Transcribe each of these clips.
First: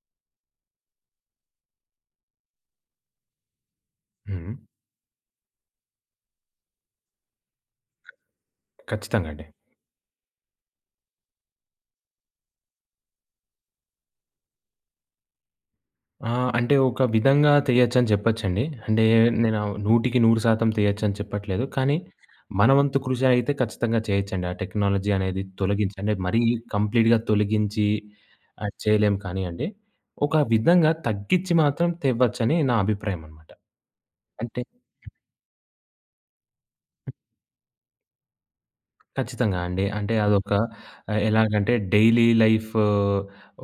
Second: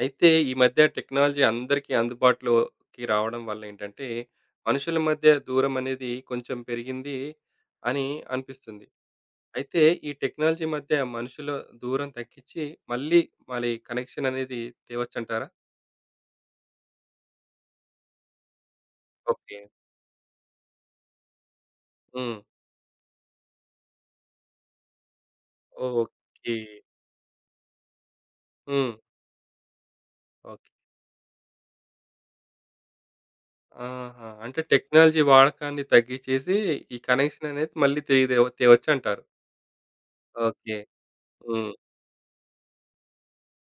అయితే ఈ మధ్య టెక్నాలజీ అందరికీ అందుబాటులోకి రావడం వల్ల ఏంటంటే, హ్మ్. మనుషుల మధ్య దూరం అనేది కొంచెం పెరిగింది అని అనిపిస్తుంది. ఖచ్చితంగా అండి. అయితే ఈ టెక్నాలజీ మధ్య మనుషుల దూరం తగ్గించి మళ్ళీ మరి కనెక్షన్ అనేది తేవచ్చంటారా? అంటే ఒక విధంగా తెయొచ్చని చెప్పొచ్చండి. అంటే ఓకే. నేను 100% తెయొచ్చని చెప్పట్లేదు. కానీ హ్మ్. మన వంతు కృషి అయితే ఖచ్చితంగా చేయొచ్చండి. ఆ టెక్నాలజీ అనేది తొలగించి అంటే మరీ ఓకే. కంప్లీట్‌గా తొలగించి అది హ్మ్. చేయలేం కానియండి. ఒక ఓకే. విధంగా తగ్గించి మాత్రం తేవచ్చని నా అభిప్రాయం అనమాట. ఆహా! అంటే అంటే టెక్నాలజీ వాడకాన్ని తగ్గిచ్చేసి ఈ కనెక్షన్ అనేది మళ్ళీ తిరిగి తేవచ్చంటారు. ఖచ్చితంగా అండి. అంటే అదొక ఓకే. ఆహ్, హ్మ్. ఎలాగంటే డైలీ లైఫ్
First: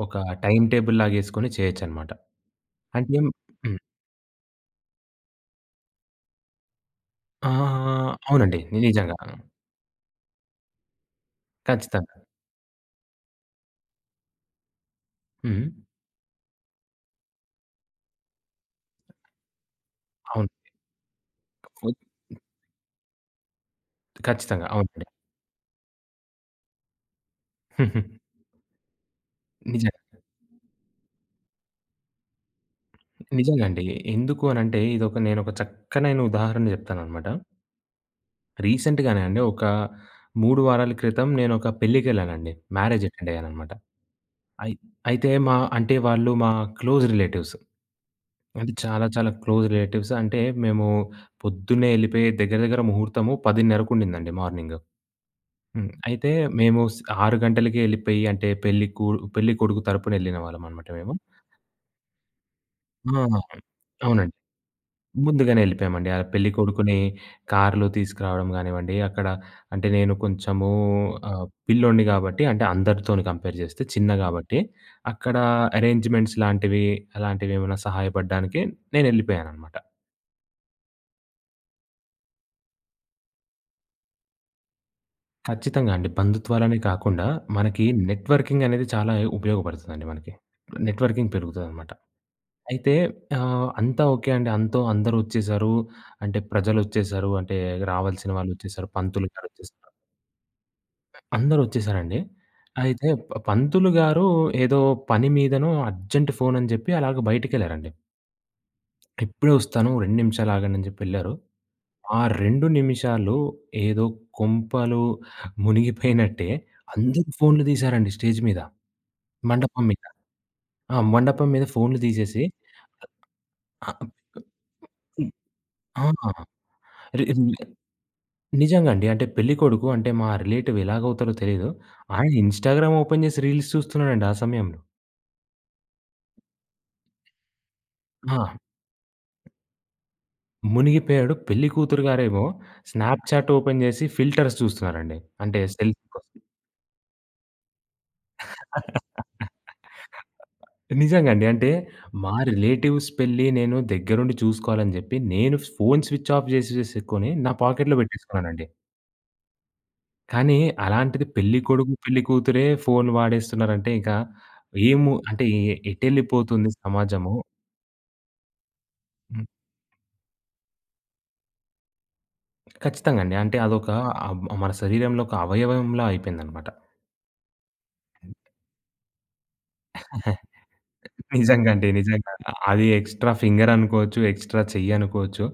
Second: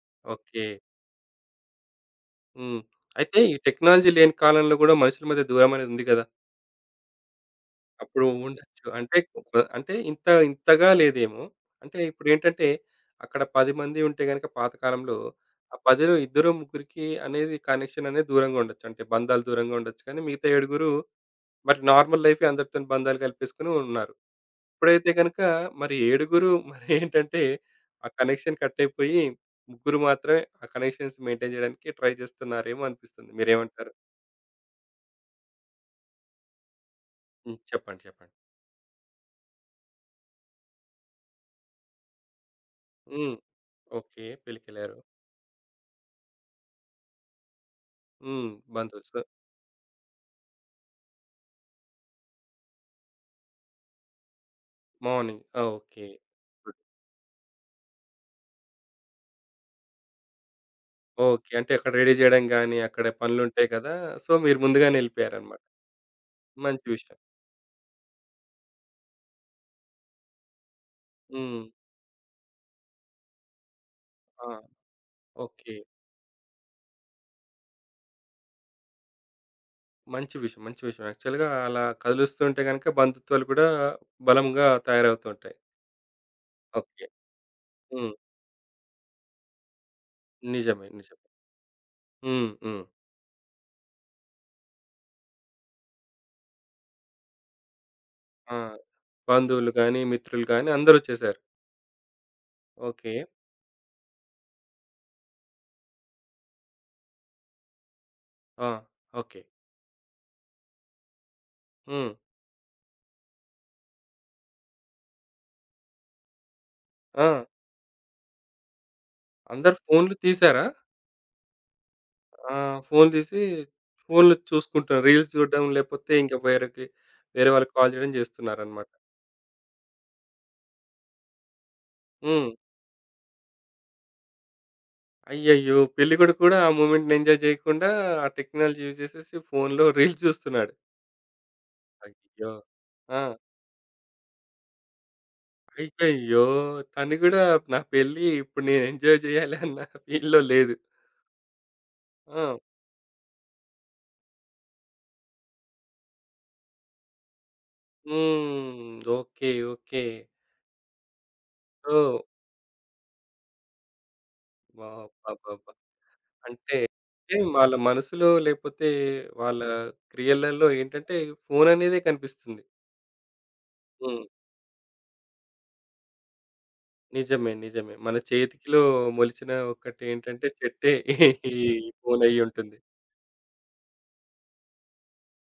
ఒక టైమ్ ఓకే. టేబుల్ లాగేసుకొని చేయొచ్చనమాట. హ్మ్. అంటే అయితే ఈ హ్మ్. టెక్నాలజీ లేని కాలంలో గూడా మనుషుల మధ్య దూరం అనేది ఉంది గదా! ఆ! అప్పుడు అవునండి. ఉండొచ్చు. నిజంగా. అంటే ఒక అంటే ఇంత ఇంతగా లేదేమో. అంటే ఖచ్చితంగా. ఇప్పుడేంటంటే అక్కడ 10 మంది ఉంటే గనక పాత కాలంలో హ్మ్. ఆ 10లో ఇద్దరో, ముగ్గురికి అనేది కనెక్షన్ అనేది దూరంగా ఉండొచ్చు. అంటే బంధాలు దూరంగా ఉండొచ్చు. కానీ మిగతా అవును. ఏడుగురు మరి ఫుడ్ నార్మల్ లైఫే అందరితోని బంధాలు కలిపేసుకొని ఉన్నారు. ఖచ్చితంగా. అవునండి. ఇప్పుడైతే గనక మరి ఏడుగురు మరేంటంటే ఆ కనెక్షన్ కట్ అయిపోయి ముగ్గురు నిజంగా. మాత్రమే ఆ కనెక్షన్స్ మెయింటైన్ జేయడానికి ట్రై జేస్తున్నారేమో అనిపిస్తుంది. నిజంగా అండి. మీరేమంటారు? ఎందుకు అనంటే ఇదొక నేనొక చక్కనైన ఉదాహరణ జెప్తాననమాట. హ్మ్. చెప్పండి. చెప్పండి. రీసెంట్‌గానే అండి ఒక 3 వారాల క్రితం నేనొక పెళ్ళికెళ్ళానండి. మ్యారేజ్ అటెండ్ హ్మ్. అయ్యాననమాట. ఓకే. అయి పెళ్ళికెళ్లారు. అయితే మా అంటే వాళ్ళు మా క్లోజ్ రిలేటివ్స్. హ్మ్. అంటే చాలా బంధువులు. చాలా క్లోజ్ రిలేటివ్స్. అంటే మేము పొద్దున్నే ఎళ్ళిపోయి దగ్గర దగ్గర ముహూర్తము 10:30కు ఉండిందండి మార్నింగ్. మార్నింగ్. ఆ! హ్మ్. ఓకే. అయితే గుడ్. మేము 6 గంటలకే ఎళ్ళిపోయి అంటే పెళ్లి కొడుకు తరపున ఎళ్ళిన వాళ్ళమనమాట మేము. ఓకే. అంటే అక్కడ రెడీ చేయడం గాని, అక్కడ ఆ! పనులుంటాయి కదా! సో, అవునండి. మీరు ముందుగానే ఎళ్ళిపోయారన్నమాట. ముందుగానే ఎళ్ళిపోయామండి. ఆ మంచి పెళ్ళికొడుకుని విషయం. కారులో తీసుకురావడం గానివ్వండి, అక్కడ అంటే నేను కొంచెము హ్మ్. పిల్లోడిని గాబట్టి అంటే అందరితోని కంపేర్ చేస్తే చిన్న ఆ! గాబట్టి, అక్కడ ఓకే. అరేంజ్‌మెంట్స్ లాంటివి, అలాంటివేమైనా సహాయపడడానికి నేనెళ్ళిపోయాననమాట. మంచి విషయం. మంచి విషయం. యాక్చువల్‌గా అలా కదులుస్తుంటే గనుక బంధుత్వాలు కూడా బలంగా తయారవుతుంటాయి. ఖచ్చితంగా అండి. బంధుత్వాలనే ఓకే. కాకుండా మనకి హ్మ్. నెట్‌వర్కింగ్ అనేది చాలా ఉపయోగపడుతుందండి మనకి. నిజమే. నిజమే. నెట్‌వర్కింగ్ పెరుగుతదనమాట. హ్మ్. హ్మ్. అయితే అంతా ఓకే అండి. అంతో అందరొచ్చేసారు. అంటే ప్రజలొచ్చేసారు. అంటే రావాల్సిన ఆ! వాళ్ళొచ్చేసారు. పంతులు బంధువులు గారొచ్చేసారు. గాని, మిత్రులు గాని అందరొచ్చేసారు. అందరొచ్చేసారండి. అయితే ఓకే. పంతులు గారు ఏదో పని మీదనో అర్జెంట్ ఫోనని జెప్పి అలాగ బయటికెళ్లారండి. ఆ! ఓకే. ఇప్పుడే ఒస్తాను 2 నిమిషాలు ఆగండి అని జెప్పెళ్లారు. హ్మ్. ఆ 2 నిమిషాలు ఏదో కొంపలు మునిగిపోయినట్టే అందరూ ఆ! ఫోన్లు తీశారండి స్టేజ్ మీద. అందరు మండపం మీద. ఫోన్‌లు తీశారా? ఆ! మండపం మీద ఫోన్లు తీసేసి ఆ! ఫోను తీసి ఆహ్, ఫోన్‌లో చూసుకుంటాం. హ్మ్. రీల్స్ చూడడం లేపోతే ఇంకా ఆ! వేరేకి రి వేరే వాళ్ళకి కాల్ చేయడం చేస్తున్నారనమాట. నిజంగా అండి. అంటే పెళ్ళికొడుకు అంటే మా రిలేటివ్ ఎలాగవుతారో తెలీదు. ఆయన హ్మ్. ఇన్‌స్టాగ్రామ్ ఓపెన్ జేసి రీల్స్ చూస్తున్నాడండి ఆ సమయంలో. అయ్యయ్యో! పెళ్ళికొడుకు కూడా ఆ మూవ్‌మెంట్‌ని ఎంజాయ్ చేయకుండా ఆ ఆ! టెక్నాలజీ యూజ్ చేసేసి ఫోన్‌లో రీల్స్ చూస్తున్నాడు. మునిగిపోయాడు. పెళ్లి కూతురు గారేమో అయ్యో! ఆ! స్నాప్‌చాట్ ఓపెన్ జేసి ఫిల్టర్స్ చూస్తున్నారండి. అంటే సెల్ఫీ కోసం. అయ్యయ్యో! తను కూడా నా పెళ్లి ఇప్పుడు నేను ఎంజాయ్ చేయాలి అన్న ఫీల్‌లో లేదు. నిజంగండి. అంటే మా ఆ! రిలేటివ్స్ పెళ్లి నేను దగ్గరుండి చూసుకోవాలని జెప్పి, నేను ఫోను స్విచ్ ఆఫ్ జేసి జేసుకొని నా పాకెట్‌లో పెట్టేసుకున్నానండి. హ్మ్. ఓకే. ఓకే. కానీ అలాంటిది పెళ్ళికొడుకు, సో, పెళ్ళికూతురే ఫోను వాడేస్తున్నారంటే ఇక ఏము అంటే అబ్బబ్బబ్బా! ఎటెళ్ళిపోతుంది అంటే సమాజము? అంటే వాళ్ళ మనసులో లేపోతే హ్మ్. వాళ్ళ క్రియలలో ఏంటంటే ఫోన్ అనేదే కనిపిస్తుంది. ఖచ్చితంగా అండి. అంటే అదొక హ్మ్. ఆహ్, మన శరీరంలో ఒక అవయవంలా అయిపోయిందనమాట. నిజమే. నిజమే. మన చేతికిలో మొలిచిన ఒక్కటేంటంటే చెట్టే ఈ నిజంగా అండి. ఫోన్ నిజంగా. అయ్యుంటుంది. అది ఎక్స్‌ట్రా ఫింగర్ అనుకోవచ్చు, ఎక్స్‌ట్రా చెయ్యి అనుకోవచ్చు,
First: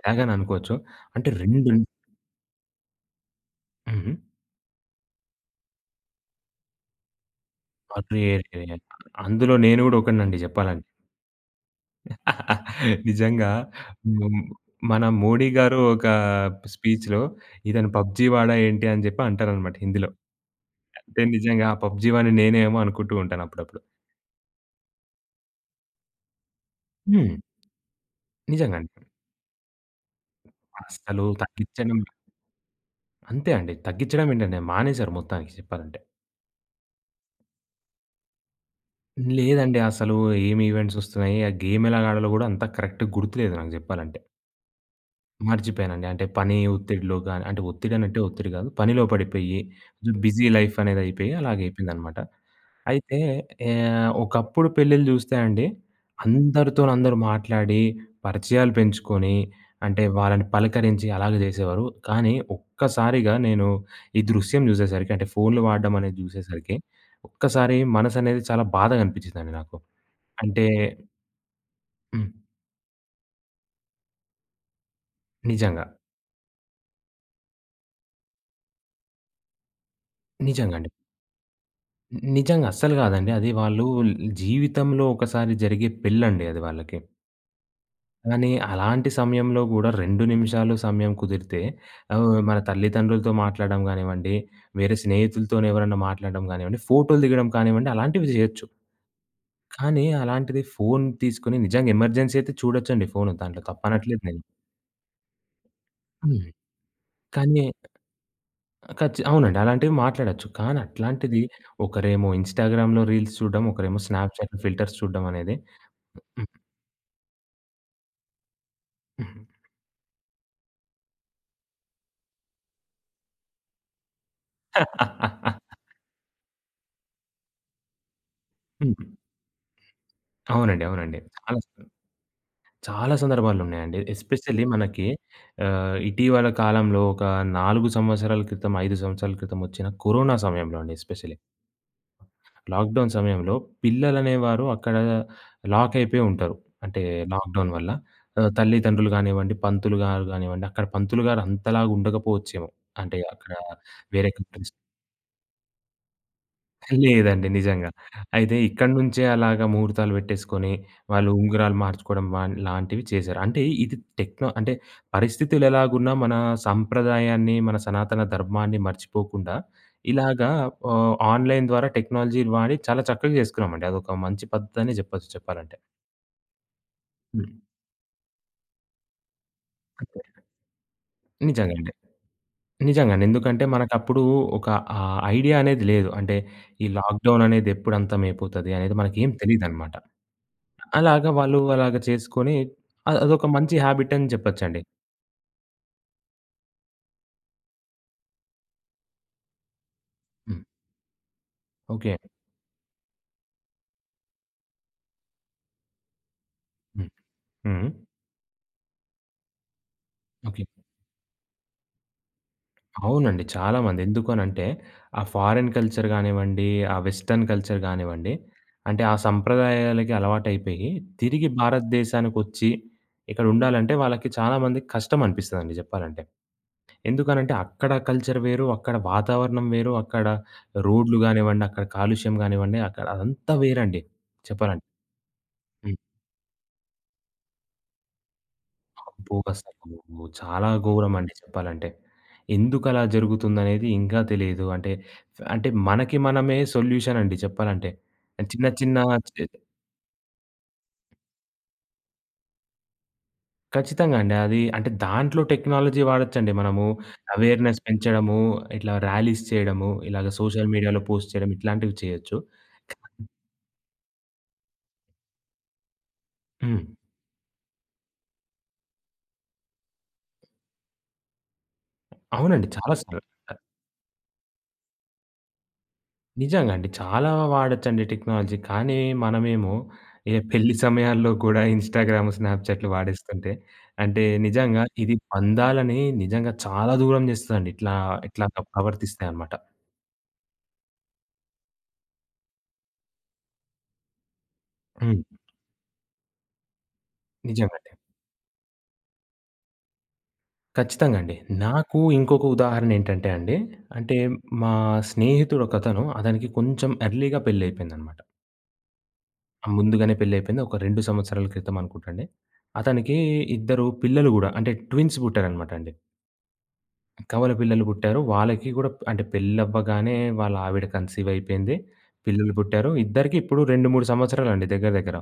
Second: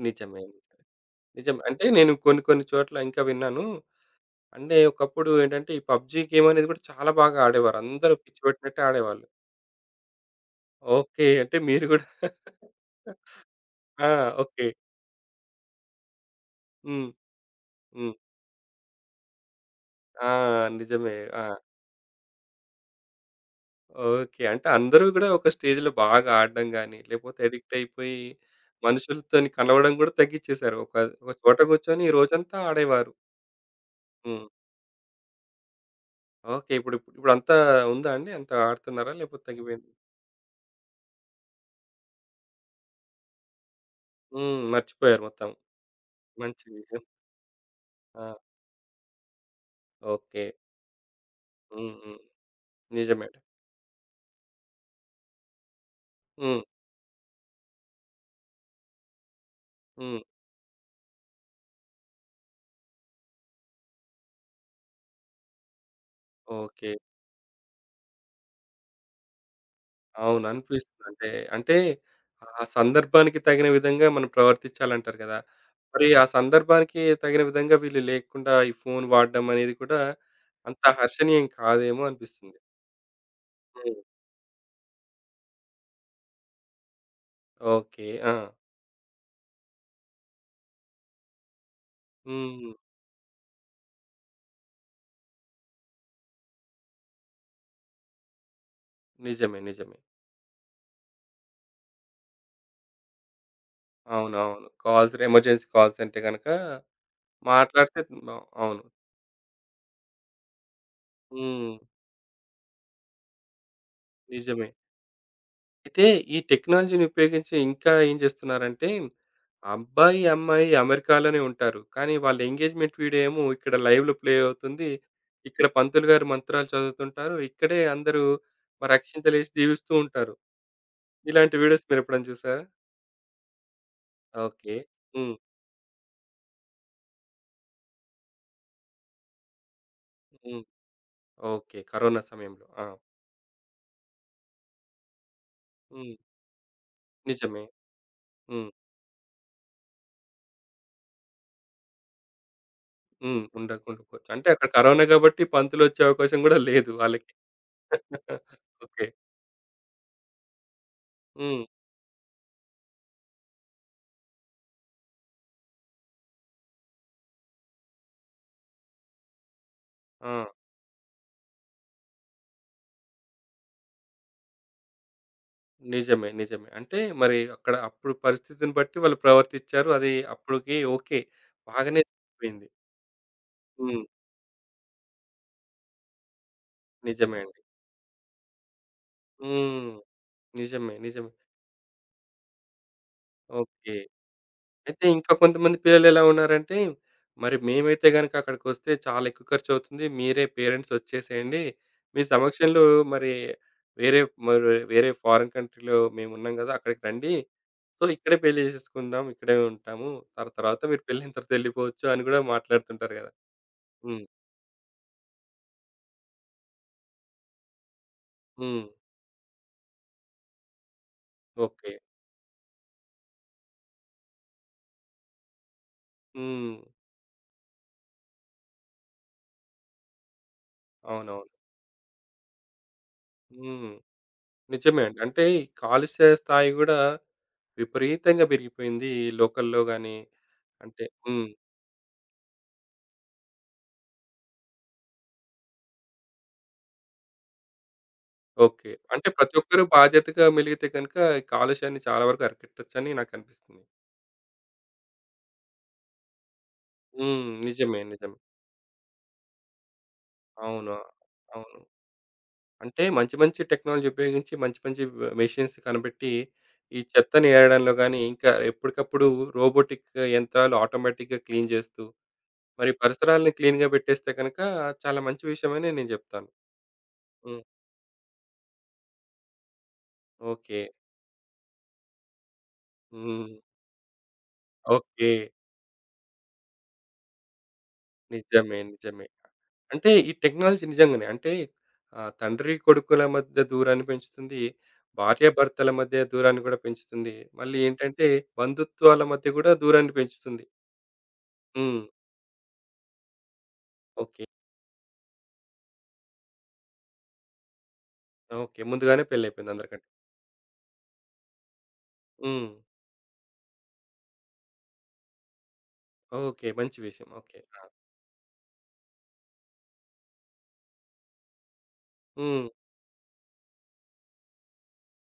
ఎలాగని నిజమే. అనుకోవచ్చు. అంటే 2 నిజమే. అంటే నేను కొన్ని కొన్ని చోట్ల ఇంకా విన్నాను. హ్మ్. అంటే ఒకప్పుడు ఏంటంటే ఈ పబ్‌జీ గేమ్ అనేది కూడా చాలా బాగా ఆడేవారు. అందరూ పిచ్చి అరెరే! పెట్టినట్టే ఆడేవాళ్ళు. అందులో నేను గూడా ఒకడినండి చెప్పాలంటే. ఓకే. అంటే మీరు గూడా నిజంగా. ఆ! హ్మ్. ఓకే. మన 'మోడీ' గారు ఒక హ్మ్. స్పీచ్‌లో ఇతను హ్మ్. 'పబ్‌జీ' వాడా ఏంటి అని చెప్పి అంటారనమాట హిందీలో. ఆ! నిజమే. అంటే ఆ! నిజంగా ఆ 'పబ్‌జీ' వాడిని నేనేమో అనుకుంటూ ఉంటాను అప్పుడప్పుడు. ఓకే. అంటే అందరూ గూడా ఒక స్టేజ్‌లో బాగా ఆడడం గాని, హ్మ్. లేపోతే అడిక్ట్ అయిపోయి నిజంగా అండి. మనుషులతోని కలవడం గూడా తగ్గిచ్చేశారు. ఒక అసలు ఒక చోట తగ్గించడం కూర్చొని ఈ రోజంతా ఆడేవారు. అంతే అండి. తగ్గించడం హ్మ్. ఏంటండి, మానేశారు మొత్తానికి చెప్పాలంటే. ఓకే. ఇప్పుడంతా ఉందా అండి? అంతా ఆడుతున్నారా? లేపోతే లేదండి, తగ్గిపోయిందా? అసలు ఏమి ఈవెంట్స్ వస్తున్నాయి, ఆ గేమ్ ఎలా ఆడాలో కూడా అంత కరెక్ట్‌గా గుర్తులేదు నాకు చెప్పాలంటే. హ్మ్. మర్చిపోయారు మొత్తం. మర్చిపోయానండి. అంటే పని మంచి విషయం. ఒత్తిడిలో గాని అంటే ఒత్తిడనంటే ఆ! ఒత్తిడి గాదు. పనిలో పడిపోయి, బిజీ ఓకే. లైఫ్ అనేదయిపోయి హ్మ్. అలాగయిపోయిందనమాట. హ్మ్. అయితే నిజమే. ఒకప్పుడు పెళ్ళిళ్ళు చూస్తే అండి, హ్మ్. అందరితోని అందరూ మాట్లాడి, పరిచయాలు పెంచుకొని, అంటే హ్మ్. వాళ్ళని పలకరించి అలాగే జేసేవారు. కానీ ఒక్కసారిగా నేను ఈ దృశ్యం జూసేసరికి అంటే ఫోన్‌లు వాడడం అనేది జూసేసరికి, ఓకే. ఒక్కసారి మనసనేది చాలా బాధగా అనిపిచ్చిందండి నాకు. అవును. అంటే అనిపిస్తుంది. అంటే, అంటే హ్మ్. ఆ సందర్భానికి తగిన విధంగా మనం ప్రవర్తించాలంటారు కదా! నిజంగా. మరి ఆ సందర్భానికి తగిన విధంగా వీళ్ళు లేకుండా ఈ ఫోను వాడడం అనేది కూడా నిజంగా అంత అండి. హర్షణీయం కాదేమో అనిపిస్తుంది. నిజంగా అస్సలు కాదండి. అది వాళ్ళు హ్మ్. జీవితంలో ఒకసారి జరిగే పెళ్ళండి అది వాళ్ళకి. ఓకే. ఆ! కానీ అలాంటి సమయంలో గూడా 2 నిమిషాలు సమయం కుదిరితే మన హ్మ్. తల్లిదండ్రులతో మాట్లాడడం గానివ్వండి, వేరే స్నేహితులతోని ఎవరన్నా మాట్లాడడం గానివ్వండి, ఫోటోలు దిగడం కానివ్వండి అలాంటివి జేయొచ్చు. నిజమే. నిజమే. కానీ అలాంటిది ఫోను తీసుకొని నిజంగా ఎమర్జెన్సీ అయితే చూడొచ్చండి ఫోను. దాంట్లో తప్పనట్లేదు నేను. అవునవును. కాల్స్ ఎమర్జెన్సీ కాల్స్ అంటే హ్మ్. గనక కానీ మాట్లాడితే మ అవును. అవునండి. అలాంటివి మాట్లాడొచ్చు. కానీ అట్లాంటిది హ్మ్. ఒకరేమో ఇన్‌స్టాగ్రామ్‌లో రీల్స్ చూడడం, ఒకరేమో స్నాప్‌చాట్‌లో నిజమే. ఫిల్టర్స్ చూడడం అనేది అయితే ఈ హ్మ్. టెక్నాలజీని ఉపయోగించి ఇంకా ఏం చేస్తున్నారంటే, హ్మ్. అబ్బాయి, అమ్మాయి అమెరికాలోనే ఉంటారు. కానీ వాళ్ళ ఎంగేజ్‌మెంట్ వీడియో ఏమో ఇక్కడ లైవ్‌లో ప్లే అవుతుంది. ఇక్కడ పంతులు గారు మంత్రాలు చదువుతుంటారు. ఇక్కడే అందరూ మరి హ్మ్. అక్షింతలేసి దీవిస్తూ ఉంటారు. అవునండి. అవునండి. ఇలాంటి వీడియోస్ మీరెప్పుడైనా చూసారా? చాలా సందర్భాలున్నాయండి. Especially okay. మనకి హ్మ్. ఇటీవల కాలంలో ఒక 4 సంవత్సరాల క్రితం, 5 సంవత్సరాల క్రితం వచ్చిన కరోనా హ్మ్. సమయంలో అండి ఎస్పెషల్లీ. ఓకే. కరోనా సమయంలో. ఆ! లాక్‌డౌన్ సమయంలో పిల్లలనేవారు అక్కడ లాక్ హ్మ్. అయిపోయి ఉంటారు. అంటే నిజమే. లాక్‌డౌన్ వల్ల. హ్మ్. తల్లిదండ్రులు కానివ్వండి, పంతులు గారు కానివ్వండి, అక్కడ పంతులు గారు అంతలాగా ఉండకపోవచ్చేమో. అంటే హ్మ్. అక్కడ ఉండకుండా పోవచ్చు. వేరే అంటే అక్కడ కంట్రీస్ కరోనా కాబట్టి పంతులొచ్చే అవకాశం గూడా లేదు వాళ్ళకి. లేదండి. నిజంగా. అయితే ఇక్కడి ఓకే. నుంచే అలాగా ముహూర్తాలు పెట్టేసుకొని, వాళ్ళు హ్మ్. ఉంగరాలు మార్చుకోవడం వాన్ లాంటివి చేశారు. అంటే ఇది టెక్నో అంటే పరిస్థితులు ఎలాగున్నా మన సంప్రదాయాన్ని, మన సనాతన ధర్మాన్ని మర్చిపోకుండా ఆ! ఇలాగా ఆన్‌లైన్ ద్వారా టెక్నాలజీ వాడి చాలా చక్కగా చేసుకున్నామండి. అదొక మంచి పద్ధతి అనే చెప్పొచ్చు చెప్పాలంటే. నిజమే. నిజమే. అంటే మరి హ్మ్. అక్కడ అప్పుడు పరిస్థితిని బట్టి వాళ్ళు ప్రవర్తిచ్చారు. అది అంతే. అప్పటికి ఓకే. నిజంగా అండి. బాగానే జరిగిపోయింది. నిజంగానే. ఎందుకంటే హ్మ్. మనకప్పుడు ఒక ఐడియా అనేది లేదు. అంటే ఈ నిజమే లాక్‌డౌన్ అండి. అనేది ఎప్పుడు అంతమైపోతది అనేది మనకేం హ్మ్. తెలీదనమాట. నిజమే. అలాగా నిజమే. వాళ్ళు అలాగా చేసుకొని అదొక మంచి ఓకే. హాబిట్ అని చెప్పొచ్చండి. అయితే ఇంకా కొంతమంది పిల్లలెలా ఉన్నారంటే, మరి మేమైతే గనక అక్కడికొస్తే చాలా ఎక్కువ ఖర్చవుతుంది. మీరే హ్మ్. పేరెంట్స్ ఒచ్చేసేయండి. ఓకే. మీ సమక్షంలో మరి వేరే మరి వేరే ఫారెన్ కంట్రీలో మేమున్నాం గదా! అక్కడికి హ్మ్. రండి. హ్మ్. సో, ఇక్కడే పెళ్లి చేసేసుకుందాం. ఇక్కడే ఉంటాము. ఓకే. తర్వాత మీరు పెళ్ళైన తర్వాత ఎళ్ళిపోవచ్చు అని గూడా మాట్లాడుతుంటారు గదా! అవునండి. చాలామంది హ్మ్. ఎందుకనంటే, ఆ ఫారెన్ కల్చర్ గానివ్వండి, ఆ వెస్టర్న్ కల్చర్ గానివ్వండి, హ్మ్. అంటే ఆ సంప్రదాయాలకి అలవాటైపోయి తిరిగి ఓకే. భారతదేశానికొచ్చి ఇక్కడ ఉండాలంటే వాళ్ళకి చాలామందికి కష్టం అనిపిస్తదండి చెప్పాలంటే. హ్మ్. ఎందుకనంటే అక్కడ కల్చర్ వేరు, అక్కడ వాతావరణం వేరు, అక్కడ రోడ్లు అవునవును. గానివ్వండి, అక్కడ కాలుష్యం గానివ్వండి, అక్కడ అదంతా హ్మ్. వేరండి చెప్పాలంటే. నిజమే అండి. అంటే ఈ కాలుష్య స్థాయి గూడా విపరీతంగా పెరిగిపోయింది ఈ అబ్బో! లోకల్‌లో గాని అసలు చాలా అంటే ఘోరమండి హ్మ్. చెప్పాలంటే. ఎందుకలా జరుగుతుందనేది ఇంకా తెలీదు. అంటే, అంటే మనకి మనమే సొల్యూషన్ అండి చెప్పాలంటే. చిన్న ఓకే. చిన్న అంటే చే ప్రతి ఒక్కరు బాధ్యతగా మెలిగితే గనుక ఈ కాలుష్యాన్ని చాలా వరకు అరికట్టొచ్చని నాకనిపిస్తుంది. ఖచ్చితంగా అండి. అది అంటే దాంట్లో టెక్నాలజీ వాడొచ్చండి మనము. హ్మ్. అవేర్‌నెస్ నిజమే. నిజమే. పెంచడము, ఇట్లా ర్యాలీస్ చేయడము, ఇలాగ సోషల్ అవును. మీడియాలో పోస్ట్ చేయడం అవును. ఇట్లాంటివి చేయొచ్చు. అంటే మంచి మంచి టెక్నాలజీ ఉపయోగించి మంచి మంచి మెషిన్స్ కనిపెట్టి హ్మ్. ఈ చెత్తని ఏరడంలో గాని ఇంకా ఎప్పటికప్పుడు రోబోటిక్ యంత్రాలు ఆటోమేటిక్‌గా క్లీన్ చేస్తూ అవునండి. మరి చాలా సార్లు. పరిసరాల్ని క్లీన్‌గా పెట్టేస్తే గనక చాలా మంచి విషయమనే నేను చెప్తాను. నిజంగా అండి. చాలా హ్మ్. వాడొచ్చండి టెక్నాలజీ. కానీ మనమేమో ఏ పెళ్లి ఓకే. సమయాల్లో కూడా ఇన్‌స్టాగ్రామ్, స్నాప్‌చాట్లు హ్మ్. వాడేస్తుంటే అంటే నిజంగా ఇది ఓకే. బంధాలని నిజంగా చాలా దూరం చేస్తదండి. ఇట్లాగా నిజమే. ప్రవర్తిస్తే నిజమే. అనమాట. అంటే ఈ టెక్నాలజీ నిజంగానే అంటే తండ్రి కొడుకుల మధ్య దూరాన్ని పెంచుతుంది. హ్మ్. భార్యాభర్తల మధ్య దూరాన్ని కూడా పెంచుతుంది. మళ్ళీ నిజంగండి. ఏంటంటే బంధుత్వాల మధ్య కూడా దూరాన్ని పెంచుతుంది. ఖచ్చితంగా అండి. నాకు హ్మ్. ఇంకొక ఉదాహరణ ఏంటంటే అండి, అంటే ఓకే. మా స్నేహితుడు ఒకతను అతనికి కొంచెం ఎర్లీ‌గా పెళ్లయిపోయిందనమాట. ఓకే. ముందుగానే పెళ్లయిపోయింది అందరికంటే. ముందుగానే పెళ్లయిపోయింది. ఒక 2 సంవత్సరాల క్రితం అనుకుంటండి. హ్మ్. అతనికి ఇద్దరు పిల్లలు గూడా అంటే ట్విన్స్ పుట్టారనమాట అండి. ఓకే. మంచి విషయం. కవల ఓకే. పిల్లలు ఆ! పుట్టారు. వాళ్ళకి గూడా అంటే పెళ్లవ్వగానే వాళ్ళ ఆవిడ కన్సీవ్ అయిపోయింది. పిల్లలు హ్మ్. పుట్టారు. ఇద్దరికీ ఇప్పుడు 2, 3 సంవత్సరాలండి దగ్గర దగ్గర.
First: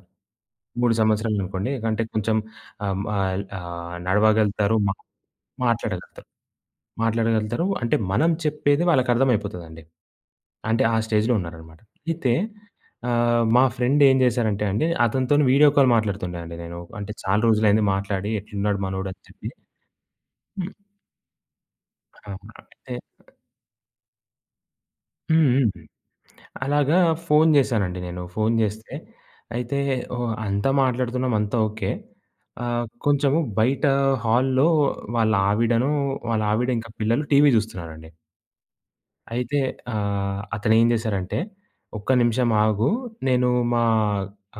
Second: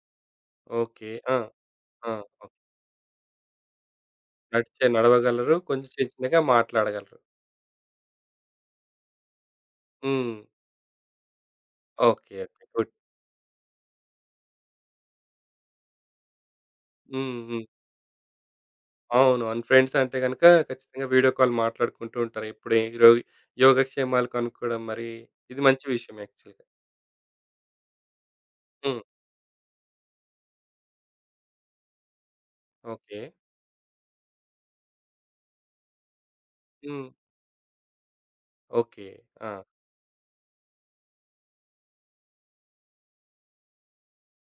3 ఓకే. ఆ! సంవత్సరాలనుకోండి. అంటే ఆ! కొంచెం ఓకే. ఆహ్, ఆహ్, ఆహ్, నడవగలుగుతారు. మా నడవగలరు. కొంచెం చిన్న మాట్లాడగలుగుతారు. చిన్నగా మాట్లాడగలరు. మాట్లాడగలుగుతారు. అంటే మనం చెప్పేది వాళ్ళకి అర్థమైపోతదండి. హ్మ్. అంటే ఆ స్టేజ్‌లో ఉన్నారనమాట. అయితే ఓకే. ఓకే. గుడ్. మా ఫ్రెండ్ ఏం చేశారంటే అండి, అతనితోని వీడియో కాల్ మాట్లాడుతుండే అండి నేను. అంటే చాలా హ్మ్. హ్మ్. రోజులైంది మాట్లాడి ఎట్లున్నాడు మనోడు అని అవును. చెప్పి. అవును. ఫ్రెండ్స్ అంటే గనుక హ్మ్. ఖచ్చితంగా వీడియో కాల్ మాట్లాడుకుంటూ ఆ! ఉంటారు. ఎప్పుడు ఏ అయితే రో యోగక్షేమాలు కనుక్కోవడం మరి హ్మ్. ఇది హ్మ్. మంచి విషయం యాక్చువల్‌గా. అలాగా ఫోను జేశానండి నేను. ఫోను జేస్తే, హ్మ్. అయితే ఓహ్! అంతా మాట్లాడుతున్నాం అంతా ఓకే. ఓకే. కొంచెము బయట హాల్‌లో వాళ్ళ ఆవిడను, వాళ్ళ ఆవిడ ఇంకా హ్మ్. పిల్లలు టీవీ జూస్తున్నారండి. ఓకే. ఆ! అయితే అతనేం జేశారంటే, "ఒక్క నిమిషం ఆగు. నేను మా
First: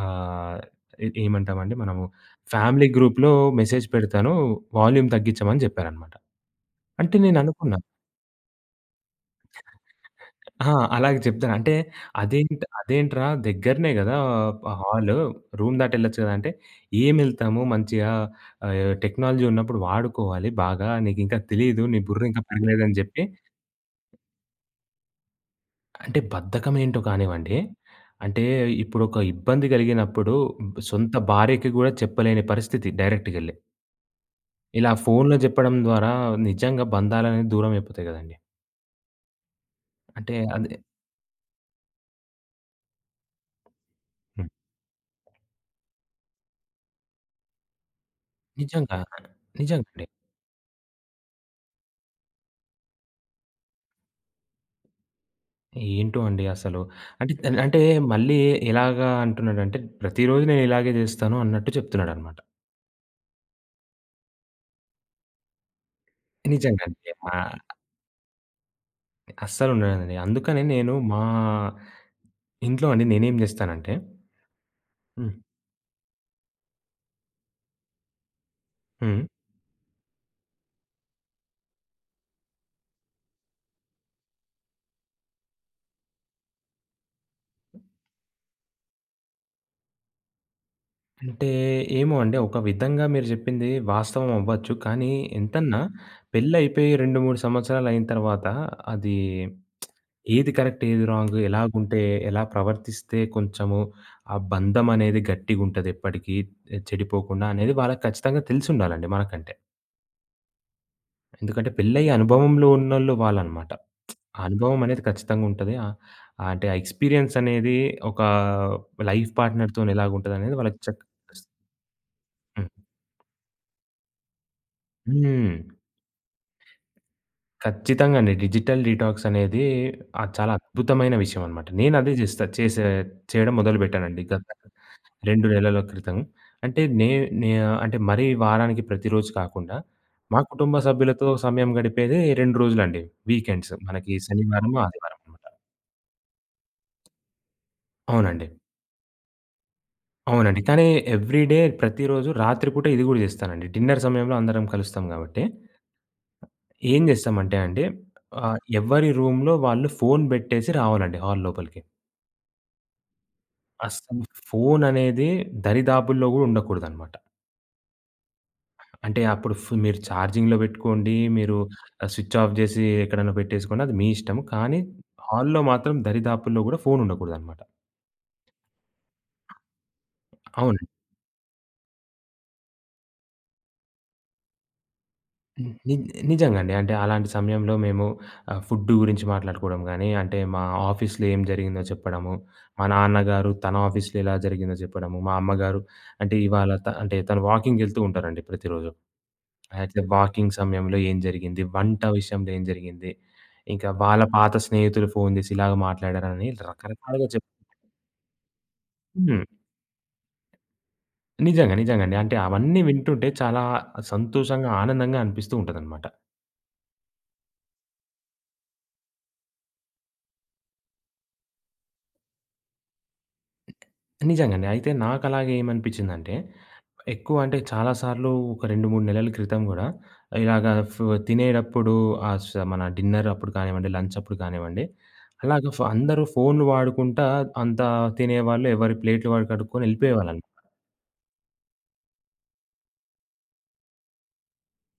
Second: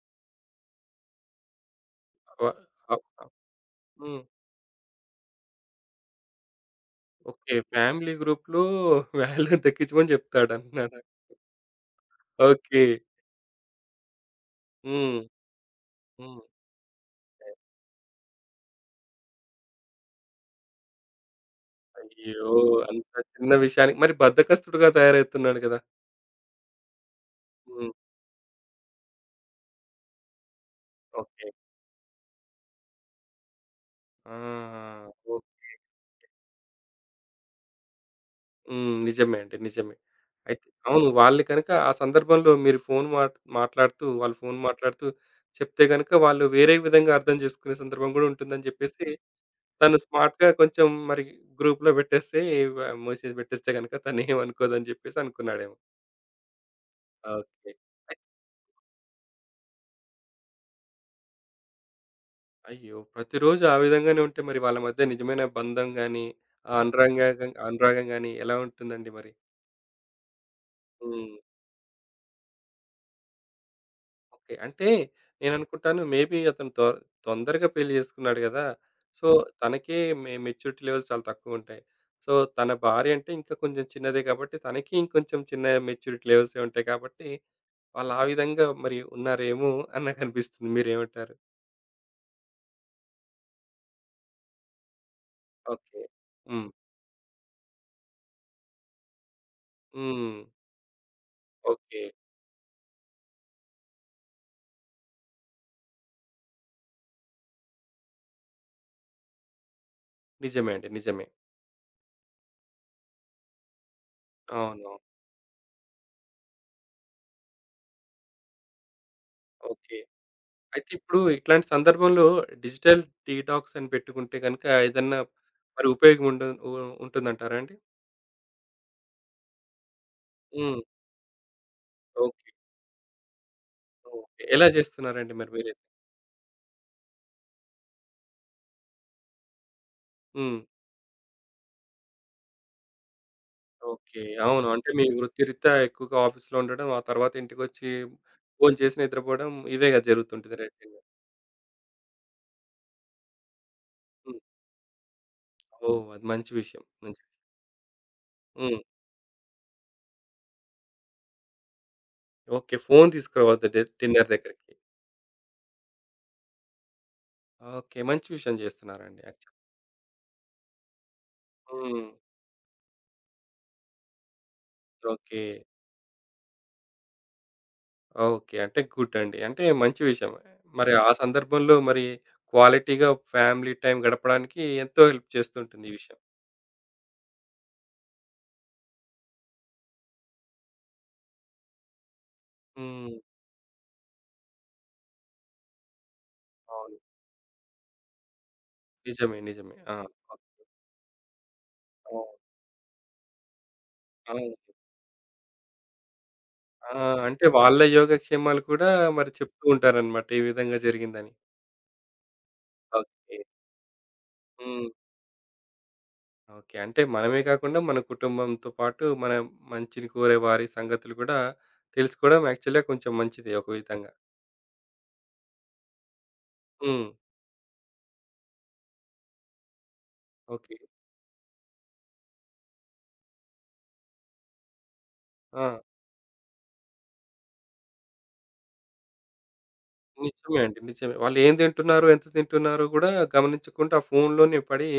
ఆహ్, ఎ ఏమంటామండి మనము వ ఫ్యామిలీ అవ్ గ్రూప్‌లో అవ్ మెసేజ్ హ్మ్. పెడతాను. వాల్యూమ్ తగ్గించమని" జెప్పారనమాట. అంటే ఓకే. నేననుకున్న ఫ్యామిలీ గ్రూప్‌లో వాల్యూ దక్కించమని ఆ! చెప్తాడన్నాడా? అలాగే చెప్తాను. అంటే ఓకే. అదేంట్రా దగ్గరనే గదా! హాలు. హ్మ్. రూమ్ దాటి ఎళ్ళొచ్చు గదా! హ్మ్. అంటే ఏమెళ్తాము మంచిగా టెక్నాలజీ ఉన్నప్పుడు వాడుకోవాలి బాగా. నీకింకా తెలీదు. నీ బుర్ర ఇంకా అయ్యో! పెరగలేదని అంత జెప్పి చిన్న విషయానికి మరి బద్ధకస్తుడుగా తయారవుతున్నాడు కదా! అంటే బద్ధకం ఏంటో కానివ్వండి. హ్మ్. అంటే ఇప్పుడొక ఇబ్బంది కలిగినప్పుడు సొంత ఓకే. భార్యకి గూడా చెప్పలేని పరిస్థితి డైరెక్ట్‌గెళ్ళి. ఆ! ఇలా ఫోన్‌లో ఓకే. జెప్పడం ద్వారా నిజంగా బంధాలనేవి దూరం అయిపోతాయి గదండీ. హ్మ్. నిజమే అండి. నిజమే. అంటే అయితే అదే అవును. వాళ్ళు కనుక ఆ సందర్భంలో మీరు ఫోను మాట్లాడుతూ వాళ్ళు హ్మ్. ఫోను మాట్లాడుతూ చెప్తే గనుక వాళ్ళు వేరే విధంగా అర్థం చేసుకునే సందర్భం గూడా ఉంటుందని నిజంగా. జెప్పేసి తను నిజంగండి. స్మార్ట్‌గా కొంచెం మరి గ్రూప్‌లో పెట్టేస్తే వ మెసేజ్ పెట్టేస్తే గనుక తనేమనుకోదని జెప్పేసి అనుకున్నాడేమో. ఏంటో అండి అసలు. అంటే, ఓకే. అంటే అయ్ మళ్ళీ ఎలాగా అంటున్నాడంటే, "ప్రతిరోజు నేను ఇలాగే జేస్తాను" అన్నట్టు చెప్తున్నాడనమాట. అయ్యో! ప్రతిరోజు ఆ విధంగానే ఉంటే మరి వాళ్ళ మధ్య నిజమైన బంధం గాని, ఆ నిజంగండి. అనురాగం గాని ఎలా ఉంటుందండి మరి? అస్సలు ఉండదండి. అందుకనే నేను మా హ్మ్. ఇంట్లో అండి నేనేం జేస్తానంటే ఓకే. అంటే హ్మ్. నేననుకుంటాను మేబీ అతను తొందరగా పెళ్లి చేసుకున్నాడు గదా! హ్మ్. సో, హ్మ్. తనకే మెచ్యూరిటీ లెవెల్స్ చాలా తక్కువుంటాయి. సో, తన భార్య అంటే ఇంకా కొంచెం చిన్నదే కాబట్టి తనకి ఇంకొంచెం చిన్న మెచ్యూరిటీ లెవెల్సే ఉంటాయి కాబట్టి వాళ్ళు ఆ విధంగా మరి ఉన్నారేమో అని నాకనిపిస్తుంది. మీరేమంటారు? అంటే ఏమో అండి ఒక విధంగా మీరు జెప్పింది వాస్తవం అవ్వచ్చు. కానీ ఎంతన్నా ఓకే. హ్మ్. పెళ్లయిపోయి 2, 3 సంవత్సరాలయిన తర్వాత అది హ్మ్. ఏది కరెక్ట్? ఏది రాంగ్? ఎలాగుంటే, ఓకే. ఎలా ప్రవర్తిస్తే కొంచెము ఆ బంధం అనేది గట్టిగుంటది ఎప్పటికీ చెడిపోకుండా అనేది వాళ్ళకి ఖచ్చితంగా తెలిసుండాలండి మనకంటే. నిజమే అండి. నిజమే. ఎందుకంటే పెళ్లయ్యే అనుభవంలో ఉన్నోళ్ళు వాళ్ళనమాట. ఆ అనుభవం అవునవును. అనేది ఖచ్చితంగా ఉంటది. అంటే ఆ ఎక్స్‌పీరియన్స్ అనేది ఒక లైఫ్ పార్ట్‌నర్‌తోని ఓకే. ఎలాగుంటదనేది వాళ్ళకి అయితే చక్ ఇప్పుడు ఇట్లాంటి సందర్భంలో హ్మ్. డిజిటల్ డీటాక్స్ అని పెట్టుకుంటే గనుక ఏదన్నా హ్మ్. మరి ఉపయోగం ఉండ ఉ ఉంటుందంటారా అండి? ఖచ్చితంగా అండి. డిజిటల్ డీటాక్స్ అనేది చాలా హ్మ్. అద్భుతమైన విషయం అనమాట. నేనదే చేస్తా ఓకే. చేసే చేయడం మొదలుపెట్టానండి గత ఓకే. ఎలా జేస్తున్నారండి 2 మరి నెలల మీరైతే? క్రితం. అంటే నే నే అంటే మరీ వారానికి ప్రతిరోజు కాకుండా, మా హ్మ్. కుటుంబ సభ్యులతో సమయం గడిపేదే 2 రోజులండి. వీకెండ్స్ మనకి ఓకే. అవును. శనివారము, అంటే మీ ఆదివారం అనమాట. వృత్తిరీత్యా ఎక్కువగా ఆఫీస్‌లో ఉండడం, ఆ తర్వాత ఇంటికొచ్చి అవునండి. భోంచేసి నిద్రపోవడం ఇవే గదా! జరుగుతుంటది అవునండి. కానీ రొటీన్‌గా. ఎవ్రీ డే ప్రతిరోజు రాత్రి పూట ఇది గూడా చేస్తానండి. డిన్నర్ సమయంలో హ్మ్. అందరం కలుస్తాం గాబట్టి, ఓహ్! అది మంచి విషయం. ఏం మంచి చేస్తామంటే అండి హ్మ్. ఎవరి రూమ్‌లో వాళ్ళు ఫోన్ బెట్టేసి రావాలండి హాల్ లోపలికి. ఓకే. ఫోను తీసుకురావద్దు అస్సలు డిన్నర్ దగ్గరికి. ఫోననేది దరిదాపుల్లో గూడా ఉండకూడదనమాట. ఓకే. మంచి విషయం అంటే జేస్తున్నారండి అప్పుడు యాక్చువల్. మీరు ఛార్జింగ్‌లో పెట్టుకోండి. మీరు హ్మ్. హ్మ్. స్విచ్ ఆఫ్ జేసి ఎక్కడన్నా పెట్టేసుకోండి. అది మీ ఇష్టం. కానీ ఓకే. హాల్‌లో మాత్రం దరిదాపుల్లో గూడా ఫోను ఉండకూడదనమాట. ఓకే. అంటే గుడ్ అండి. అంటే మంచి విషయమే. అవునండి. మరి ఆ సందర్భంలో మరి క్వాలిటీగా ఫ్యామిలీ టైమ్ గడపడానికి ఎంతో హెల్ప్ హ్మ్. చేస్తుంటుంది ఈ విషయం. నిజంగా అండి. అంటే అలాంటి సమయంలో మేము ఫుడ్డు గురించి మాట్లాడుకోవడం గానీ, అంటే మా ఆఫీస్‌లో ఏం జరిగిందో చెప్పడము. మా హ్మ్. నాన్నగారు తన ఆఫీస్‌లో ఎలా జరిగిందో చెప్పడము. మా అమ్మగారు అంటే ఇవాళ అవును. అంటే తను వాకింగ్‌కెళ్తూ ఉంటారండి ప్రతిరోజు. నిజమే. నిజమే. ఆ! అయితే వాకింగ్ సమయంలో ఏం జరిగింది? వంట అవును. విషయంలో ఏం జరిగింది? ఇంకా వాళ్ళ అవును. అవును. పాత స్నేహితులు ఫోను జేసి ఇలాగ మాట్లాడారని ఆ! రకరకాలుగా అంటే వాళ్ళ యోగక్షేమాలు కూడా మరి హ్మ్. చెప్తూ ఉంటారనమాట. ఈ విధంగా జరిగిందని. నిజంగా. నిజంగండి. అంటే అవన్నీ వింటుంటే ఓకే. చాలా సంతోషంగా, హ్మ్. ఆనందంగా అనిపిస్తూ ఉంటదనమాట. ఓకే. అంటే మనమే కాకుండా మన కుటుంబంతో పాటు మన మంచిని కోరే వారి సంగతులు కూడా తెలుసుకోవడం యాక్చువల్‌గా కొంచెం మంచిదే ఒక విధంగా. నిజంగండి. అయితే నాకలాగే ఏమనిపించిందంటే, హ్మ్. ఎక్కువ అంటే చాలా సార్లు ఒక 2, 3 నెలల క్రితం గూడా ఇలాగ ఓకే. ఫ్ తినేటప్పుడు ఆహ్, స మన డిన్నర్ అప్పుడు కానివ్వండి, లంచ్ అప్పుడు కానివ్వండి, ఆ! అలాగ ఫ్ అందరూ ఫోన్లు వాడుకుంటా అంతా తినేవాళ్ళు ఎవరి ప్లేట్లు వాళ్ళు కడుక్కొని ఎళ్ళిపోయేవాళ్ళనమాట. నిజమే అండి. నిజమే. వాళ్ళు ఏం తింటున్నారు? ఎంత తింటున్నారో కూడా గమనించకుండా ఆ ఫోనులోనే పడి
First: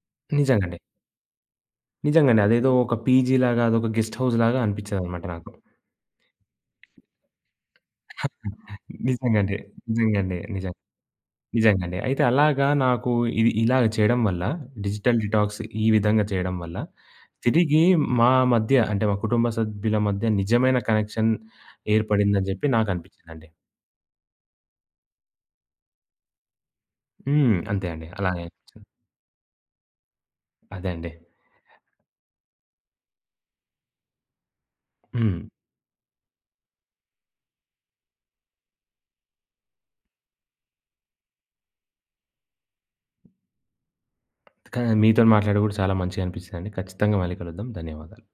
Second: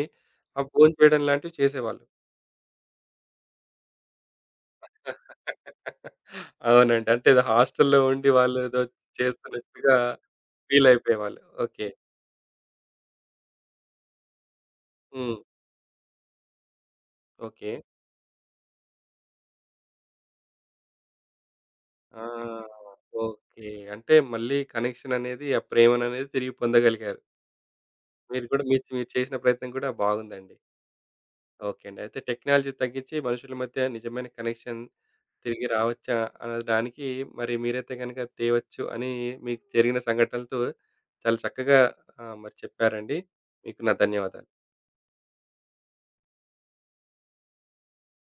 ఆ నిజంగండి. భోంచేయడం లాంటివి చేసేవాళ్ళు. నిజంగండి. అదేదో ఒక పీజీలాగా, అదొక గెస్ట్ హౌస్‌లాగా అనిపిచ్చేదనమాట నాకు. అవునండి. అంటే ఏదో హాస్టల్‌లో ఉండి వాళ్ళు ఏదో నిజంగండి. చేస్తున్నట్టుగా నిజంగండి. నిజంగా. ఫీల్ అయిపోయేవాళ్ళు. ఓకే. నిజంగండి. అయితే అలాగా నాకు ఇది ఇలాగ చేయడం వల్ల, డిజిటల్ హ్మ్. డిటాక్స్ ఈ విధంగా చేయడం వల్ల, ఓకే. తిరిగి మా మధ్య అంటే మా కుటుంబ సభ్యుల మధ్య నిజమైన కనెక్షన్ ఏర్పడిందని జెప్పి ఆ! నాకనిపిచ్చిందండి. ఓకే. అంటే మళ్ళీ కనెక్షన్ అనేది ఆ ప్రేమననేది తిరిగి పొందగలిగారు. హ్మ్. అంతే అండి. అలానే మీరు కూడా మీరు అనిపిచ్చింది. మీరు చేసిన ప్రయత్నం కూడా బాగుందండి. అదే అండి. ఓకే అండి. అయితే టెక్నాలజీ తగ్గించి మనుషుల మధ్య నిజమైన కనెక్షన్ హ్మ్. తిరిగి రావచ్చా అనడానికి మరి మీరైతే గనుక తేవచ్చు అని మీకు జరిగిన సంఘటనలతో చాలా చక్కగా మరి చెప్పారండి. మీకు నా ధన్యవాదాలు. మీతోని మాట్లాడి గూడా చాలా మంచిగా అనిపిచ్చిందండి. ఖచ్చితంగా మళ్ళీ కలుద్దాం. ధన్యవాదాలు.